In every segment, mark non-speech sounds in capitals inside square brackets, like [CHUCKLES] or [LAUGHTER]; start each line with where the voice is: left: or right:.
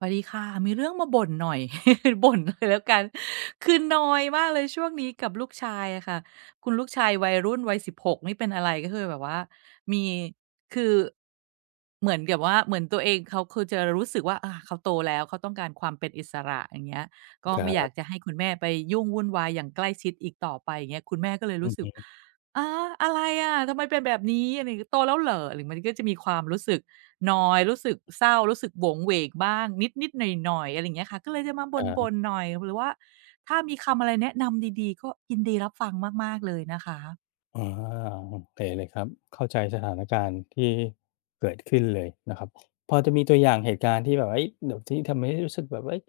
right: สวัสดีค่ะ มีเรื่องมาบ่นหน่อย [CHUCKLES] บ่นเลยแล้วกัน คือนอยมากเลยช่วงนี้กับลูกชายอะค่ะ คุณลูกชายวัยรุ่น วัย 16 นี่เป็นอะไร ก็คือแบบว่า มี คือ เหมือนกับว่า เหมือนตัวเอง เขาจะรู้สึกว่า อา เขาโตแล้ว เขาต้องการความเป็นอิสระ อย่างเงี้ย ก็
left: คร
right: ไม่อยา
left: ับ
right: กจะให้คุณแม่ไปยุ่งวุ่นวายอย่างใกล้ชิดอีกต่อไป อย่างเงี้ย คุณแม่ก็เลย
left: อ
right: รู
left: ื
right: ้
left: อ
right: ส
left: ฮ
right: ึก
left: ึ
right: "ฮะ อะไรอะ ทำไมเป็นแบบนี้?" อะไรอย่างงี้ "โตแล้วเหรอ?" อะไร มันก็จะมีความรู้สึกนอย รู้สึกเศร้า รู้สึกโหวงเหวงบ้างนิด ๆ หน่อย ๆ อะไรอย่างเงี้ยค่ะ ก็เลยจะมา
left: ค
right: บ
left: ร
right: ่
left: ับ
right: น ๆ หน่อย หรือว่าถ้ามีคำอะไรแนะนำดี ๆ ก็ยินดีรับฟังมาก ๆ เลยนะคะ
left: อ๋อ โอเคเลยครับ เข้าใจสถานการณ์ที่เกิดขึ้นเลยนะครับ พอจะมีตัวอย่างเหตุการณ์ที่แบบ เฮ้ย แบบที่ทำให้รู้สึกแบบว่า เฮ้ย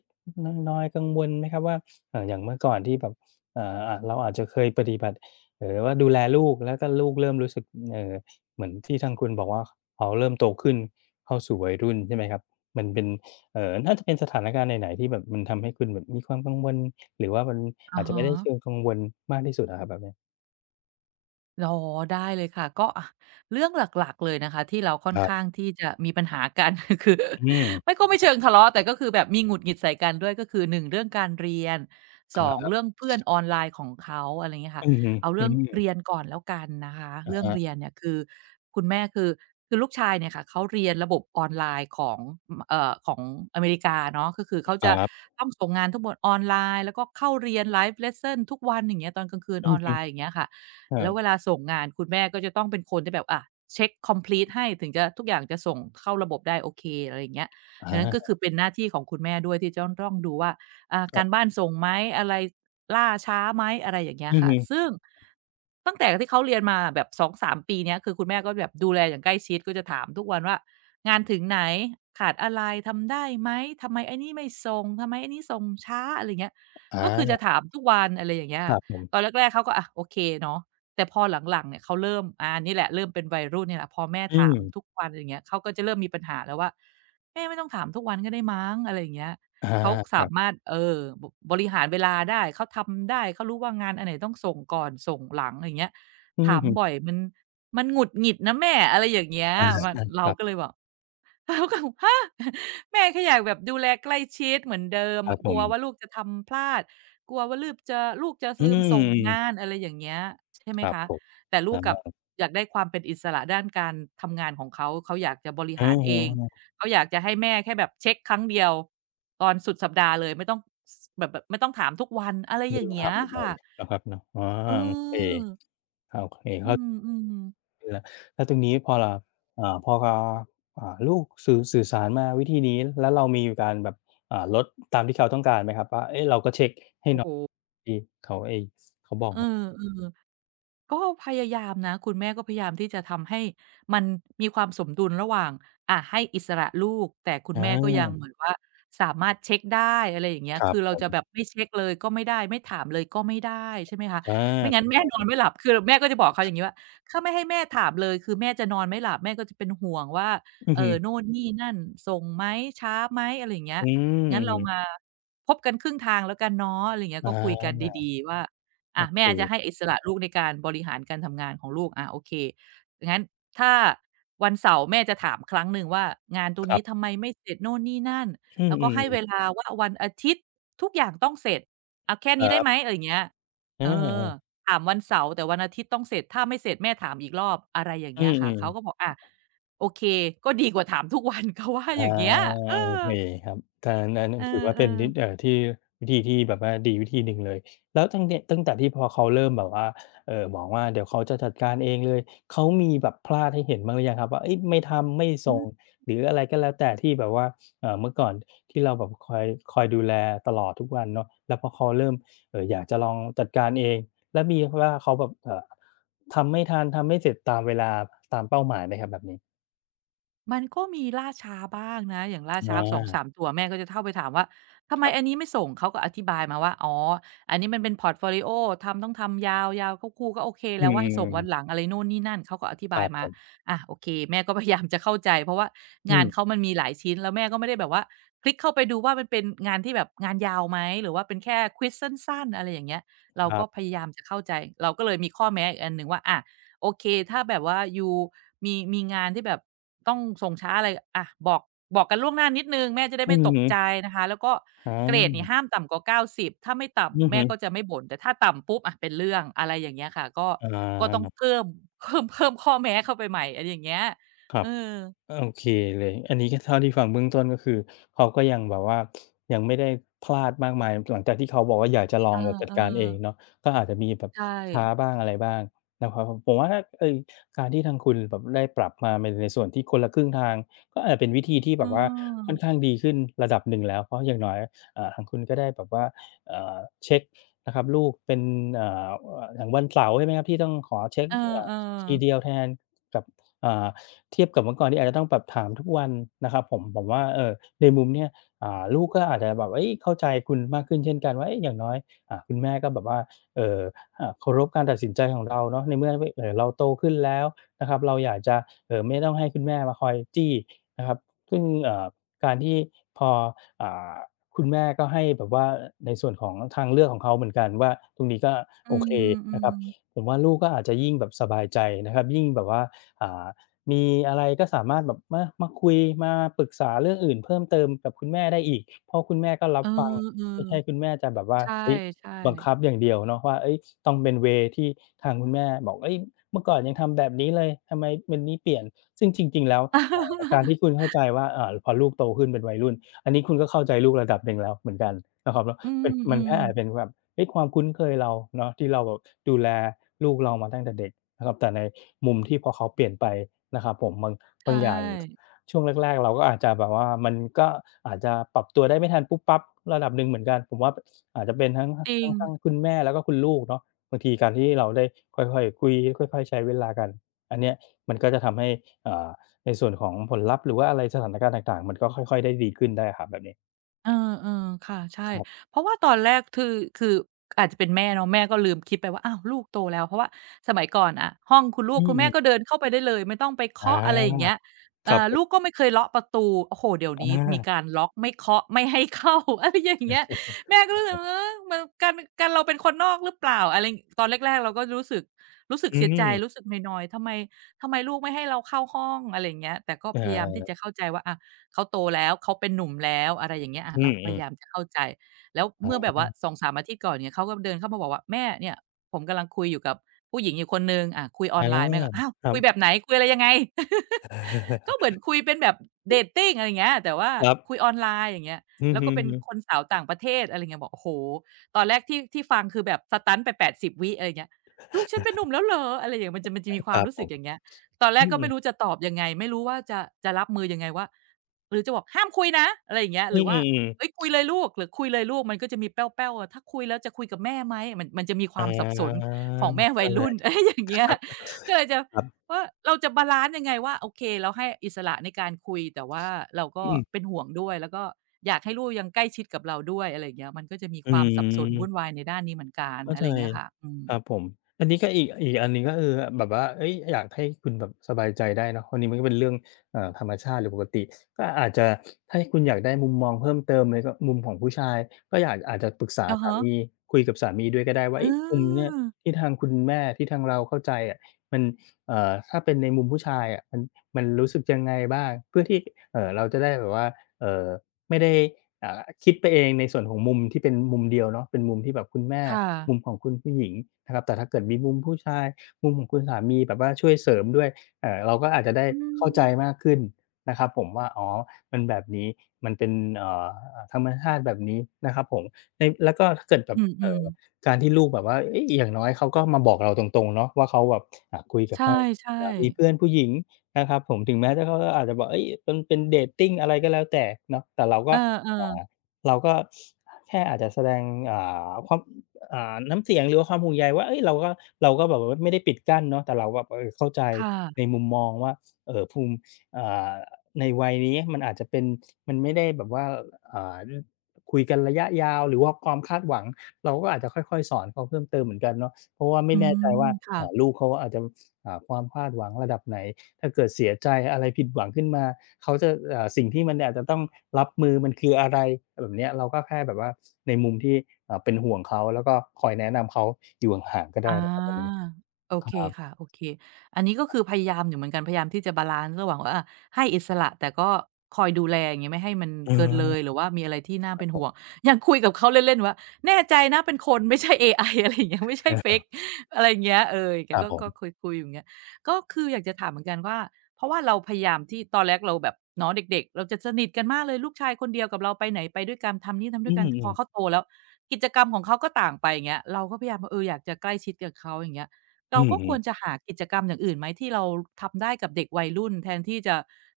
left: อ นอย ๆ กังวลไหมครับว่า เอ่อ อย่างเมื่อก่อนที่แบบ อ่า อ่า เราอาจจะเคยปฏิบัติ หรือว่าดูแลลูก แล้วก็ลูกเริ่มรู้สึก เอ่อ เหมือนที่ทางคุณบอกว่า เขาเริ่มโตขึ้นเข้าสู่วัยรุ่น ใช่ไหมครับ มันเป็น เอ่อ น่าจะเป็นสถานการณ์ไหน ๆ ที่แบบมันทำให้คุณมีความกังวล หรือว่ามัน
right: อ
left: อ
right: ะ
left: าจจะ
right: ฮ
left: ไม่ได้เช
right: ะ
left: ิงกังวลมากที่สุดอะครับ แบบเนี้ย?
right: ล อ๋อ ได้เลยค่ะ ก็ อะ เรื่องหลัก ๆ เลยนะคะที่เราค่อ
left: ค
right: น
left: รั
right: ข
left: บ
right: ้างที่จะมีปัญหากัน [CHUCKLES] คือ
left: อืม
right: ไม่ ก็ไม่เชิงทะเลาะ แต่ก็คือแบบมีหงุดหงิดใส่กันด้วย ก็คือ 1 เรื่องการเรียน ส
left: คร
right: อง เ
left: ั
right: ร
left: บ
right: ื่องเพื่อนออนไลน์ของเขา อะไรเงี้ยค่
left: อ
right: ะ
left: ือฮึ
right: เอาเร
left: อ
right: ื
left: ื
right: ่องเร
left: อ
right: ียนก่อนแล้วกันนะคะ
left: อ
right: เร
left: ะ
right: ื่อ
left: ฮ
right: ง
left: ะ
right: เรียนเนี่ยคือ คุณแม่คือ คือลูกชายเนี่ยค่ะเขาเรียนระบบออนไลน์ของ เอ่อ ของอเมริกาเนาะ ก็คือเขา
left: ค
right: จ
left: ร
right: ะ
left: ับ
right: ต้องส่งงานทั้งบนออนไลน์ แล้วก็เข้าเรียน Live Lesson ทุกวัน อย่างเงี้ย ตอนกลางคืน
left: อื
right: อ
left: อ
right: อน
left: ฮ
right: ไล
left: ึ
right: น์ อย่างเงี้ยค่ะ
left: ครั
right: แล้วเ
left: บ
right: วลาส่งงาน คุณแม่ก็จะต้องเป็นคนที่แบบ อะ เช็ก คอมพลีต ให้ ถึงจะ ทุกอย่างจะส่งเข้าระบบได้โอเค อะไรอย่างเงี้ย
left: อะ
right: ดังนั้
left: ฮ
right: น ก็คื
left: ะ
right: อเป็นหน้าที่ของคุณแม่ด้วยที่จะล่อง ต้องดูว่า อ่า ก
left: คร
right: า
left: ับ
right: รบ้านส่งไหม อะไรล่าช้าไหม อะไรอย่างเงี้
left: อ
right: ย
left: ือ
right: ค่ะ
left: ฮึ
right: ซึ่ง ตั้งแต่ที่เขาเรียนมาอะ แบบ 2-3 ปีเนี้ยคือคุณแม่ก็แบบดูแลอย่างใกล้ชิด ก็จะถามทุกวันว่า "งานถึงไหน? ขาดอะไร? ทำได้ไหม? ทำไมไอ้นี่ไม่ส่ง? ทำไมไอ้นี่ส่งช้า?" อะไรเงี้ย ก็คือ
left: อ
right: จ
left: า
right: ะถามทุกวัน อะไรอย่างเงี้ย
left: ค
right: ค่
left: ร
right: ะ
left: ับผม
right: ตอนแรก ๆ เขาก็ อะ โอเคเนาะ แต่พอหลัง ๆ เนี่ยเขาเริ่ม อ่า นี่แหละ เริ่มเป็นวัยรุ่นเนี่ยแหละ พอแม่
left: อื
right: ถาม
left: ม
right: ทุกวัน อะไรเงี้ย เขาก็จะเริ่มมีปัญหาแล้วว่า "แม่ไม่ต้องถามทุกวันก็ได้มั้ง" อะไรอย่างเงี้ย
left: อา
right: เขาส
left: คร
right: า
left: ับ
right: มารถ เออ บ บริหารเวลาได้ เขาทำได้ เขารู้ว่างานอันไหนต้องส่งก่อน ส่งหลัง อะไรอย่างเงี้ย
left: อื
right: "ถ
left: อ
right: าม
left: ฮึ
right: บ่อยมัน มันหงุดหงิดนะแม่" อะไรอย่างเงี้ย
left: อา อ
right: มัน
left: า
right: เรา
left: ครับ
right: ก็เลยแบบ เราก็แบบ "ฮะ?" แม่แค่อยากแบบดูแลใกล้ชิดเหมือนเดิม
left: ค
right: เ
left: ร
right: อ
left: ั
right: ่
left: บ
right: อ
left: ผ
right: กลัวว
left: ม
right: ่าลูกจะทำพลาด กลัวว่าลืบจะ ลูกจะ
left: อ
right: ส
left: ื
right: ลืมส่งง
left: ม
right: าน อะไรอย่างเงี้ย ใช่ไห
left: ค
right: ม
left: รั
right: ค
left: บ
right: ะ
left: ผม
right: แต่ล
left: อ
right: ูกกลับ
left: า
right: อยากได้ความเป็นอิสระด้านการทำงานของเขา เขาอยากจะบริ
left: อื
right: หาร
left: อฮ
right: เอ
left: ึ
right: ง
left: ๆ
right: เขาอยากจะให้แม่แค่แบบเช็กครั้งเดียว ตอนสุดสัปดาห์เลย ไม่ต้อง ส แบบ แบบไม่ต้องถามทุกวัน อะไร
left: ไม่
right: อย่า
left: ต
right: ง
left: ้อ
right: เ
left: ง
right: ง
left: ถ
right: ี้
left: าม
right: ยค
left: บ่อ
right: ่
left: ย
right: ะ
left: ๆ เนาะครับเนาะ อ๋อ
right: อื
left: โอเค
right: อ
left: โอเค
right: อ
left: เข
right: ื
left: ้า
right: อ ๆ
left: ล แล้วตรงนี้พอลา อ่า พอเรา อ่า ลูกสื่อ สื่อสารมาวิธีนี้ แล้วเรามีการแบบ อ่า ลด ตามที่เขาต้องการไหมครับ? ว่า เอ๊ะ เราก็เช็กให้
right: โอ้
left: น้
right: โ
left: อง
right: ฮ
left: ที เขา ไอ้ เขาบอ
right: เ
left: ก
right: ออ
left: มา
right: ๆ ก็พยายามนะ คุณแม่ก็พยายามที่จะทำให้มันมีความสมดุลระหว่าง อะ ให้อิสระลูก แต่คุณ
left: อ
right: แม่ก็ยัง
left: า
right: เหมือนว่า สามารถเช็กได้ อะไรอย่างเงี้ย
left: คร
right: ค
left: ับ
right: ือเร
left: ผ
right: าจะ
left: ม
right: แบบไม่เช็กเลยก็ไม่ได้ ไม่ถามเลยก็ไม่ได้ ใช่ไหมคะ
left: อา
right: ไม่งั
left: ถ
right: ้
left: ู
right: น
left: ก
right: แม่
left: ต้อ
right: นอน
left: ง
right: ไม่หลับ คือแม่ก็จะบอกเขาอย่างงี้ว่า "ถ้าไม่ให้แม่ถามเลย คือแม่จะนอนไม่หลับ แม่ก็จะเป็นห่วงว่า
left: อื
right: เ
left: อ
right: อ่
left: ฮึ
right: อ โน่นนี่นั่นส่งไหม? ช้าไหม?" อะไรอย่างเงี้
left: อ
right: ย "งั้นเรา
left: ืม
right: มาพบกันครึ่งทางแล้วกันเนาะ" อะไรเงี้
left: อ
right: ย
left: า
right: ก็คุยกันดี ๆ ว่า
left: โ
right: "อ
left: อ
right: ะ แ
left: เ
right: ม
left: ค
right: ่อะจะให้อิสระลูกในการบริหารการทำงานของลูก อะ โอเค งั้นถ้าวันเสาร์แม่จะถามครั้งหนึ่งว่า'งานตัว
left: ค
right: น
left: ร
right: ี้
left: ับ
right: ทำไมไม่เสร็จ?' โน่นนี่นั่น
left: อื
right: แล้วก็ใ
left: อ
right: ห้
left: ๆ
right: เ
left: ๆ
right: วลาว่า วันอาทิตย์ทุกอย่างต้องเสร็จ เอาแค่
left: ค
right: นี้
left: ร
right: ได้
left: ับ
right: ไหม?" อะไรเงี้ย
left: เออ
right: เออ
left: ๆ ๆ
right: ถามวันเสาร์ แต่วันอาทิตย์ต้องเสร็จ ถ้าไม่เสร็จแม่ถามอีกรอบ อะไรอย่าง
left: อ
right: เ
left: ื
right: งี้ยค
left: ม
right: ่ะ เขา
left: ๆ
right: ก็บอก "อะ โอเค ก็ดีกว่าถามทุกวัน" เขาว่า
left: อา
right: อย่างเงี้ย เอ
left: โอ
right: อ
left: เคครับ ถ้าอันนั้น ผ
right: เออ
left: มถือว่า เป็นที่
right: ๆ
left: อ่า ที่ วิธีที่แบบว่าดีวิธีหนึ่งเลย แล้วทั้ง เนี่ย ตั้งแต่ที่พอเขาเริ่มแบบว่า เอ่อ บอกว่า เดี๋ยวเขาจะจัดการเองเลย เขามีแบบพลาดให้เห็นบ้างหรือยังครับ? ว่า เฮ้ย ไม่ทำ ไม่
right: อ
left: ส
right: ื
left: ่ง
right: ม
left: หรืออะไรก็แล้วแต่ ที่แบบว่า เอ่อ เมื่อก่อนที่เราแบบคอย คอยดูแลตลอดทุกวันเนาะ แล้วพอเขาเริ่ม เอ่อ อยากจะลองจัดการเอง แล้วมี พ ว่าเขาแบบ เอ่อ ทำไม่ทัน ทำไม่เสร็จตามเวลา ตามเป้าหมายไหมครับ แบบนี้?
right: มันก็มีล่าช้าบ้างนะ อย่างล่าช
left: อ
right: ้
left: ่
right: า 2
left: า
right: 3 ตัว แม่ก็จะเข้าไปถามว่า "ทำไม
left: ครับ
right: อันนี้ไม่ส่ง?" เขาก็อธิบายมาว่า "อ๋อ อันนี้มันเป็นพอร์ตโฟลิโอ ทำต้องทำยาว ยาวก็ครูก็โอเค
left: อ
right: แล้วว่า ให้ส่งวั
left: ื
right: น
left: ม
right: หลัง" อะไรนู่นนี่นั่น เขาก็อธิ
left: ค
right: บ
left: ร
right: า
left: ั
right: ย
left: บ
right: ม
left: ผ
right: า
left: ม
right: อะ โอเค แม่ก็พยายามจะเข้าใจ เพราะว่า
left: อื
right: งานเ
left: ม
right: ขา มันมีหลายชิ้น แล้วแม่ก็ไม่ได้แบบว่า คลิกเข้าไปดูว่า มันเป็นงานที่แบบงานยาวไหม? หรือว่าเป็นแค่ควิซสั้น ๆ อะไรอย่างเงี้ย เรา
left: คร
right: ก
left: ั
right: ็
left: บ
right: พยายามจะเข้าใจ เราก็เลยมีข้อแม้อีกอันหนึ่งว่า อะ โอเค ถ้าแบบว่ายูมี มีงานที่แบบต้องส่งช้าอะไร อะ บอก บอกกันล่วงหน้านิดหนึ่ง แม่จะได้
left: อ
right: ไ
left: ื
right: ม่
left: อ
right: ต
left: ฮ
right: กใ
left: ึ
right: จนะคะ แล้วก็เกรดเนี่ย
left: อา
right: ห้ามต่ำกว่า 90 ถ้าไม่ต่
left: อื
right: ำ
left: อ
right: แม
left: ฮ
right: ่
left: ึ
right: ก็จะไม่บ่น แต่ถ้าต่ำปุ๊บอะเป็นเรื่อง อะไรอย่างเงี้ยค่ะ ก็ ก็ต้อง
left: อา
right: เพิ่ม เพิ่ม เพิ่มข้อแม้เข้าไปใหม่ อะไรอย่างเงี้ย
left: คร
right: เ
left: ั
right: อ
left: บ
right: อ
left: โอเคเลย อันนี้ก็เท่าที่ฟังเบื้องต้น ก็คือเขาก็ยังแบบว่า ยังไม่ได้พลาดมากมายหลังจากที่เขาบอกว่า อยากจะล
right: เ
left: อ
right: ออ
left: งแบบจัดการเอง
right: ๆ
left: เนาะ ก็อาจจะมีแบบ
right: ใช
left: ช้า
right: ่
left: บ้าง อะไรบ้างนะครับ ผมว่า เอ่อ การที่ทางคุณแบบได้ปรับมาในส่วนที่คนละครึ่งทาง ก็อาจจะเป็นวิธีที่
right: อ
left: แ
right: ื
left: บบว่า ค่
right: ม
left: อนข้างดีขึ้นระดับหนึ่งแล้ว เพราะอย่างน้อย อ่า ทางคุณก็ได้แบบว่า อ่า เช็กนะครับ ลูกเป็น อ่า อย่างวันเสาร์ใช่ไหมครับ ที่ต้องขอเช็ก
right: เออ
left: อ่า ที
right: ๆ
left: เดียวแทนกับ อ่า เทียบกับเมื่อก่อนนี้ อาจจะต้องแบบถามทุกวันนะครับผม ผมว่า เอ่อ ในมุมเนี่ย อ่า ลูกก็อาจจะแบบ เฮ้ย เข้าใจคุณมากขึ้นเช่นกันว่า เฮ้ย อย่างน้อย อ่า คุณแม่ก็แบบว่า เอ่อ อ่า เคารพการตัดสินใจของเราเนาะ ในเมื่อ เฮ้ย เอ่อ เราโตขึ้นแล้วนะครับ เราอยากจะ เอ่อ ไม่ต้องให้คุณแม่มาคอยจี้นะครับ ซึ่ง เอ่อ การที่พอ อ่า คุณแม่ก็ให้แบบว่าในส่วนของทางเลือกของเขาเหมือนกันว่า ตรงนี้ก็
right: อื
left: โอเคนะ
right: ม
left: ครับ
right: ๆ
left: ผมว่าลูกก็อาจจะยิ่งแบบสบายใจนะครับ ยิ่งแบบว่า อ่า มีอะไรก็สามารถแบบ มา มาคุย มาปรึกษาเรื่องอื่นเพิ่มเติมกับคุณแม่ได้อีก เพราะคุณแม่ก็รั
right: เ
left: บ
right: ออ
left: ฟัง ไม่ใช่คุณแม่จะแบบว่
right: ๆ
left: า
right: ใช
left: เฮ้ย
right: ่
left: บังค
right: ๆ
left: ับอย่างเดียวเนาะว่า เฮ้ย ต้องเป็น เวย์ ที่ทางคุณแม่บอก เฮ้ย เมื่อก่อนยังทำแบบนี้เลย ทำไมวันนี้เปลี่ยน ซึ่งจริง ๆ แล้ว เอ่อ การที่คุณเข้าใจ
right: [LAUGHS]
left: ว่า เอ่อ พอลูกโตขึ้นเป็นวัยรุ่น อันนี้คุณก็เข้าใจลูกระดับหนึ่งแล้วเหมือนกันนะครับเนาะ
right: อื
left: เป็น มันก
right: ม
left: ็อาจ
right: ๆ
left: จะเป็นเพราะแบบ เฮ้ย ความคุ้นเคยเราเนาะ ที่เราแบบดูแลลูกเรามาตั้งแต่เด็กนะครับ แต่ในมุมที่พอเขาเปลี่ยนไปนะครับผม บาง
right: ใช
left: บางอย่าง
right: ่
left: ช่วงแรก ๆ เราก็อาจจะแบบว่า มันก็อาจจะปรับตัวได้ไม่ทัน ปุ๊บปั๊บระดับหนึ่งเหมือนกัน ผมว่าแบบ ส อาจจะเป็นทั้ง
right: จร
left: ท
right: ิ
left: าง ทั้ง
right: ง
left: ทางคุณแม่ แล้วก็คุณลูกเนาะ บางทีการที่เราได้ค่อย ๆ คุย ค่อย ๆ ใช้เวลากัน อันเนี้ย มันก็จะทำให้ อ่า ในส่วนของผลลัพธ์ หรือว่าอะไร สถานการณ์ต่าง ๆ มันก็ค่อย ๆ ได้ดีขึ้นได้อะครับแบบนี้
right: เออ ๆ ค่ะ ใช่
left: ครับ
right: เพราะว่าตอนแรกทือ คือ อาจจะเป็นแม่เนาะ แม่ก็ลืมคิดไปว่า อ้าว ลูกโตแล้ว เพราะว่าสมัยก่อนอะ ห้องคุณลู
left: อื
right: ก คุ
left: อ
right: ณแ
left: ฮ
right: ม่
left: ึ
right: ก็เดินเข้าไปได้เลย ไม่ต้องไปเค
left: อา
right: าะ อะไรอย่างเงี้ย เ
left: ค
right: อ่
left: รับ
right: อ
left: ผ
right: ล
left: ม
right: ูกก็ไม่เคยเลาะประตู โอ้โฮ เดี๋ยวนี้
left: อ
right: มี
left: า
right: การล็อก ไม่เคาะไม่ให้ เข้า อะไรอย่าง เงี้ย แม่ก็รู้สึกว
left: [CHUCKLES]
right: ่า เออ มันกลายเป กลายเราเป็นคนนอกรึเปล่า อะไร ตอนแรก ๆ เราก็รู้สึก รู้สึ
left: อ
right: กเสียใจ
left: ืม
right: รู้สึกนอย ๆ ทำไม ทำไมลูกไม่ให้เราเข้าห้อง อะไรอย่างเงี้ย แต่ก็
left: อ
right: พยายามที
left: า
right: ่จะเข้าใจว่า อะ เขาโตแล้ว เขาเป็นหนุ่มแล้ว อะไรอย่างเงี้ย อ่า
left: อื
right: เราก็พยาย
left: ม ๆ
right: ามจะเข้าใจ แล้ว
left: อ
right: เ
left: ๋
right: มื่อแบบว่า
left: อ
right: 2 3 อาทิตย์ก่อนเนี่ย เขาก็เดินเข้ามาบอกว่า "แม่เนี่ย ผมกำลังคุยอยู่กับผู้หญิงอีกคนหนึ่ง อา คุยอ
left: อ๋
right: อ
left: อ
right: นไลน์" แม่ก็ "อ้าว
left: ครั
right: คุย
left: บ
right: แบบไหน? คุยอะไรยังไง?" [LAUGHS] ก็เหมือน
left: [CHUCKLES]
right: คุยเป็นแบบ
left: [GASPS]
right: dating อะไรอย่างเงี้ย แต่ว่า
left: ครั
right: คุ
left: บ
right: ยออนไลน์ อย่างเงี้ย
left: อือ
right: แล้ว
left: ฮ
right: ก
left: ึ
right: ็เป็นคนสาวต่างประเทศ อะไรอย่างเงี้ย บอก โอ้โฮ ตอนแรกที่ ที่ฟังคือแบบ stun ไป 80 วิ อะไรอย่างเงี้ย ลูกฉันเป็นหนุ่มแล้วเหรอ? อะไรอย่างเงี้ย มันจะ มันจะมี
left: [CHUCKLES]
right: ค
left: ใช่ค
right: วา
left: ร
right: ม
left: ับ
right: รู้
left: ผ
right: สึก
left: ม
right: อย่างเงี้ย ตอนแร
left: อื
right: กก็ไม่
left: ม
right: รู้จะตอบยังไง ไม่รู้ว่าจะ จะรับมือยังไงว่า หรือจะบอก "ห้ามคุยนะ" อะไรอย่างเงี้ย
left: อ
right: ห
left: ื
right: รื
left: อ
right: อว
left: อื
right: ่า
left: อ
right: "เฮ้ย คุ
left: ๆ
right: ยเลยลูก" หรือคุยเลยลูก มันก็จะมีแป้ว ๆ อะ ถ้าคุยแล้วจะคุยกับแม่ไหม? มัน มันจะมีคว
left: อา
right: ามสับสนของแม่ว
left: นั
right: ั
left: ่
right: ย
left: นแ
right: ร
left: หล
right: ุ
left: ะ
right: ่น อะไรอย่าง
left: ค
right: เงี้ย
left: รับ
right: ก็เลยจะ
left: ครับ
right: ว่าเราจะบาลันซ์ยังไงว่า โอเค เราให้อิสระในการคุย แต่ว่าเราก
left: อ
right: ็
left: ืม
right: เป็นห่วงด้วย แล้วก็อยากให้ลูกยังใกล้ชิดกับเราด้วย อะไรอย่างเงี้ย มันก็จะมี
left: อ
right: ความสับสนวุ
left: ืม
right: ่นวายในด้านนี้เหมือนกัน
left: เข้า
right: อะ
left: ใ
right: ไร
left: จ
right: อย่างเงี้ยค่ะ อื
left: ครั
right: ม
left: บผม อันนี้ก็อีก อีกอันหนึ่ง ก็คือแบบว่า เฮ้ย! อยากให้คุณแบบสบายใจได้เนาะ วันนี้มันก็เป็นเรื่อง เอ่อ ธรรมชาติหรือปกติ ก็อาจจะให้คุณอยากได้มุมมองเพิ่มเติม ใน ก็มุมของผู้ชาย ก็อยากอาจจะปรึกษา
right: อือ
left: ส
right: ฮ
left: า
right: ึ
left: มี คุยกับสามีด้วยก็ได้ว่า
right: อื
left: เอ๊ะ! มุมเนี่ย
right: อ
left: ที่ทางคุณแม่ ที่ทางเราเข้าใจอะ มัน เอ่อ ถ้าเป็นในมุมผู้ชายอะ มัน มันรู้สึกยังไงบ้าง เพื่อที่ เอ่อ เราจะได้แบบว่า เอ่อ ไม่ได้ อ่า คิดไปเองในส่วนของมุมที่เป็นมุมเดียวเนาะ เป็นมุมที่แบบคุณแม่
right: ค่ะ
left: มุมของคุณผู้หญิงนะครับ แต่ถ้าเกิดมีมุมผู้ชาย มุมของคุณสามีแบบว่า ช่วยเสริมด้วย เอ่อ เราก็อาจจะได้
right: อื
left: เข้าใจ
right: ม
left: มากขึ้นนะครับผมว่า อ๋อ มันแบบนี้ มันเป็น เอ่อ ธรรมชาติแบบนี้นะครับผม ใน แล้วก็ถ้าเกิดแบ
right: อ
left: บ
right: ื
left: เอ่
right: ม
left: อ
right: ๆ
left: การที่ลูกแบบว่า เฮ้ย อย่างน้อย เขาก็มาบอกเราตรง ๆ เนาะว่าเขาแบบ อ่า คุยกั
right: ใช
left: บ
right: ่
left: ทาง อ่า มี
right: ๆ
left: เพื่อนผู้หญิงนะครับผม ถึงแม้ว่าเขาก็อาจจะแบบ เฮ้ย มันเป็น dating อะไรก็แล้วแต่เนาะ แต่เราก
right: เอ
left: ็ อ่
right: อ ๆ
left: า เราก็ [SNIFFS] แค่อาจจะแสดง อ่า ความ อ่า น้ำเสียง หรือว่าความห่วงใยว่า เฮ้ย เราก็ เราก็แบบว่าไม่ได้ปิดกั้นเนาะ แต่เราแบบ เออ เข้าใจ
right: ค่ะ
left: ในมุมมองว่า เอ่อ ภูมิ อ่า ในวัยนี้มันอาจจะเป็น มันไม่ได้แบบว่า อ่า คุยกันระยะยาว หรือว่าความคาดหวัง เราก็อาจจะค่อย ๆ สอนเขาเพิ่มเติมเหมือนกันเนาะ เพราะว่าไม
right: อ
left: ่
right: ื
left: แน่
right: ม
left: ใจว่า
right: ค่
left: อ
right: ะ
left: ่า ลูกเขาก็อาจจะ อ่า ความคาดหวังระดับไหน? ถ้าเกิดเสียใจอะไร ผิดหวังขึ้นมา เขาจะ อ่า สิ่งที่มันอาจจะต้องรับมือมันคืออะไร อะไรแบบเนี้ย เราก็แค่แบบว่าในมุมที่ เอ่อ เป็นห่วงเขา แล้วก็คอยแนะนำเขาอยู่ห่าง ๆ ก็ไ
right: อ
left: ด้
right: า
left: นะครับผม
right: โอ
left: ค
right: เค
left: รับ
right: ค่ะ โอเค อันนี้ก็คือพยายามอยู่เหมือนกัน พยายามที่จะบาลันซ์ระหว่างว่า ให้อิสระแต่ก็คอยดูแล อย่างเงี้ย ไม่ให้มัน
left: อื
right: เกิ
left: ม
right: นเลย หรือว่ามีอะไรที่น่า
left: คร
right: เ
left: ั
right: ป็
left: บ
right: น
left: ผ
right: ห
left: ม
right: ่วง ยังคุยกับเขาเล่น ๆ ว่า "แน่ใจนะเป็นคน ไม่ใช่เอไอ?" อะไรอย่างเงี้ย ไม่ใช
left: เ
right: ่
left: ออ
right: fake อะไรเงี้ย เออ แก
left: ครับ
right: ก็
left: ผ
right: ก็
left: ม
right: คุย ๆ อยู่ อย่างเงี้ย ก็คืออยากจะถามเหมือนกันว่า เพราะว่าเราพยายามที่ ตอนแรกเราแบบเนาะเด็ก ๆ เราจะสนิทกันมากเลย ลูกชายคนเดียวกับเราไปไหนไปด้วยกัน ทำนี่ทำด้
left: อื
right: วยกัน พอ
left: อ
right: เขาโตแล้ว กิจกรรมของเขาก็ต่างไป อย่างเงี้ย เราก็พยายามว่า เออ อยากจะใกล้ชิดกับเขา อย่างเงี้ย เร
left: อ
right: า
left: ือ
right: ก็
left: ฮ
right: ค
left: ึ
right: วรจะหากิจกรรมอย่างอื่นไหม ที่เราทำได้กับเด็กวัยรุ่น แทนที่จะ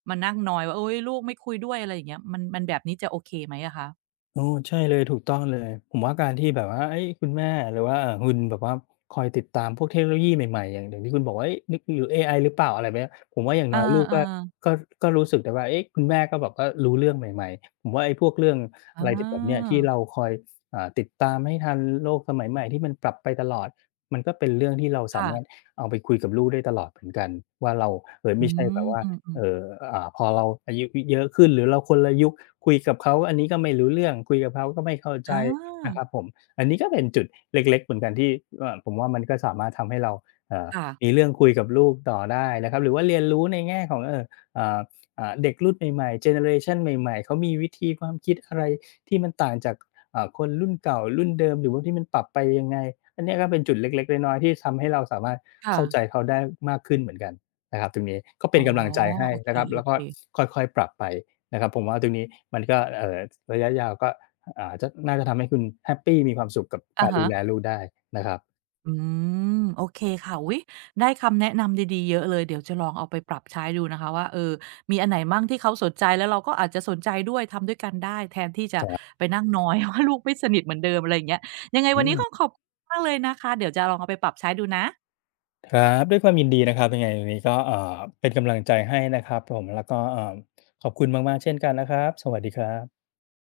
right: มานั่งนอยว่า โอ๊ย ลูกไม่คุยด้วย อะไรอย่างเงี้ย มัน มันแบบนี้จะโอเคไหมอะคะ?
left: อ๋อ ใช่เลย ถูกต้องเลย ผมว่าการที่แบบว่า เฮ้ย! คุณแม่ หรือว่าคุณแบบว่า คอยติดตามพวกเทคโนโลยีใหม่ ๆ อย่าง อย่างที่คุณบอกว่า เฮ้ย! เอไอหรือเปล่า? อะไรแบบเนี้ย ผมว่าอย่าง
right: อ
left: น
right: า
left: ้อยลูก
right: เอ
left: ก็
right: อ
left: ก็ ก็รู้สึกได้ว่า เอ๊ะ คุณแม่ก็แบบว่ารู้เรื่องใหม่ ๆ ผมว่าไอ้พวกเรื่อง
right: อ๋
left: อ
right: อ
left: ะไรที่แบบเนี้ย ที่เราคอยติดตามให้ทันโลกสมัยใหม่ ที่มันปรับไปตลอด มันก็เป็นเรื่องที่เราส
right: ค
left: า
right: ่
left: ม
right: ะ
left: ารถเอาไปคุยกับลูกได้ตลอดเหมือนกันว่า เรา เอ่อ
right: อ
left: ไม
right: ื
left: ่ใช่แบ
right: ม
left: บว่า
right: อืม
left: เอ
right: ๆ
left: ่อ อ่า พอเราอายุ ย เยอะขึ้น หรือเราคนละยุค คุยกับเขาอันนี้ก็ไม่รู้เรื่อง คุยกับเขาก็ไม่เข้าใ
right: อ
left: จนะค
right: า
left: รับผม อันนี้ก็เป็นจุดเล็ก ๆ เหมือนกันที่ เอ่อ ผมว่ามันก็สามารถทำให้เรา เอ่อ
right: ค่ะ
left: มีเรื่องคุยกับลูกต่อได้นะครับ หรือว่าเรียนรู้ในแง่ของ เออ อ่า อ่า เด็กรุ่นใหม่ ๆ เจเนอเรชันใหม่ ๆ เขามีวิธีความคิดอะไร ที่มันต่างจาก อ่า คนรุ่นเก่ารุ่นเดิม หรือว่าที่มันปรับไปยังไง? อันนี้ก็เป็นจุดเล็ก ๆ น้อย ๆ ที่ทำให้เราสามารถ
right: ค่
left: เข้า
right: ะ
left: ใจเขาได้มากขึ้นเหมือนกันนะครับตรงนี้ ก็เป
right: อ๋
left: ็
right: อ
left: นกำลังใจให้
right: โอเค
left: นะครับ แล้วก็
right: ๆ
left: ค่อย ๆ ปรับไปนะครับ ผมว่าตรงนี้ก็ เอ่อ ระยะยาวก็ อ่า น่าจะทำให้คุณแฮปปีมีความสุขกับ
right: อ
left: กา
right: ะ
left: ร
right: ฮ
left: ดู
right: ะ
left: แลลูกได้นะครับ
right: อืม โอเคค่ะ อุ๊ย! ได้คำแนะนำดี ๆ เยอะเลย เดี๋ยวจะลองเอาไปปรับใช้ดูนะคะ ว่า เอ่อ มีอันไหนมั่ งที่เขาสนใจ แล้วเราก็อาจจะสนใจด้วย ทำด้วยกันได้ แทนที่จะ
left: [UNINTELLIGIBLE]
right: ไปนั่งนอย ว่า ลูกไม่สนิทเหมือนเดิม อะไรอย่างเงี้ย ยังไง
left: อ
right: ว
left: ื
right: ันนี้ก็
left: ม
right: ขอบคุณมาก เลยนะคะ เดี๋ยวจะลองเอาไปปรับใช้ดูนะ
left: ครับ ด้วยความยินดีนะครับ ยังไงวันนี้ก็ อ่า เป็นกำลังใจให้นะครับผม แล้วก็ เอ่อ ขอบคุณมาก ๆ เช่นกันนะครับ สวัสดีครับ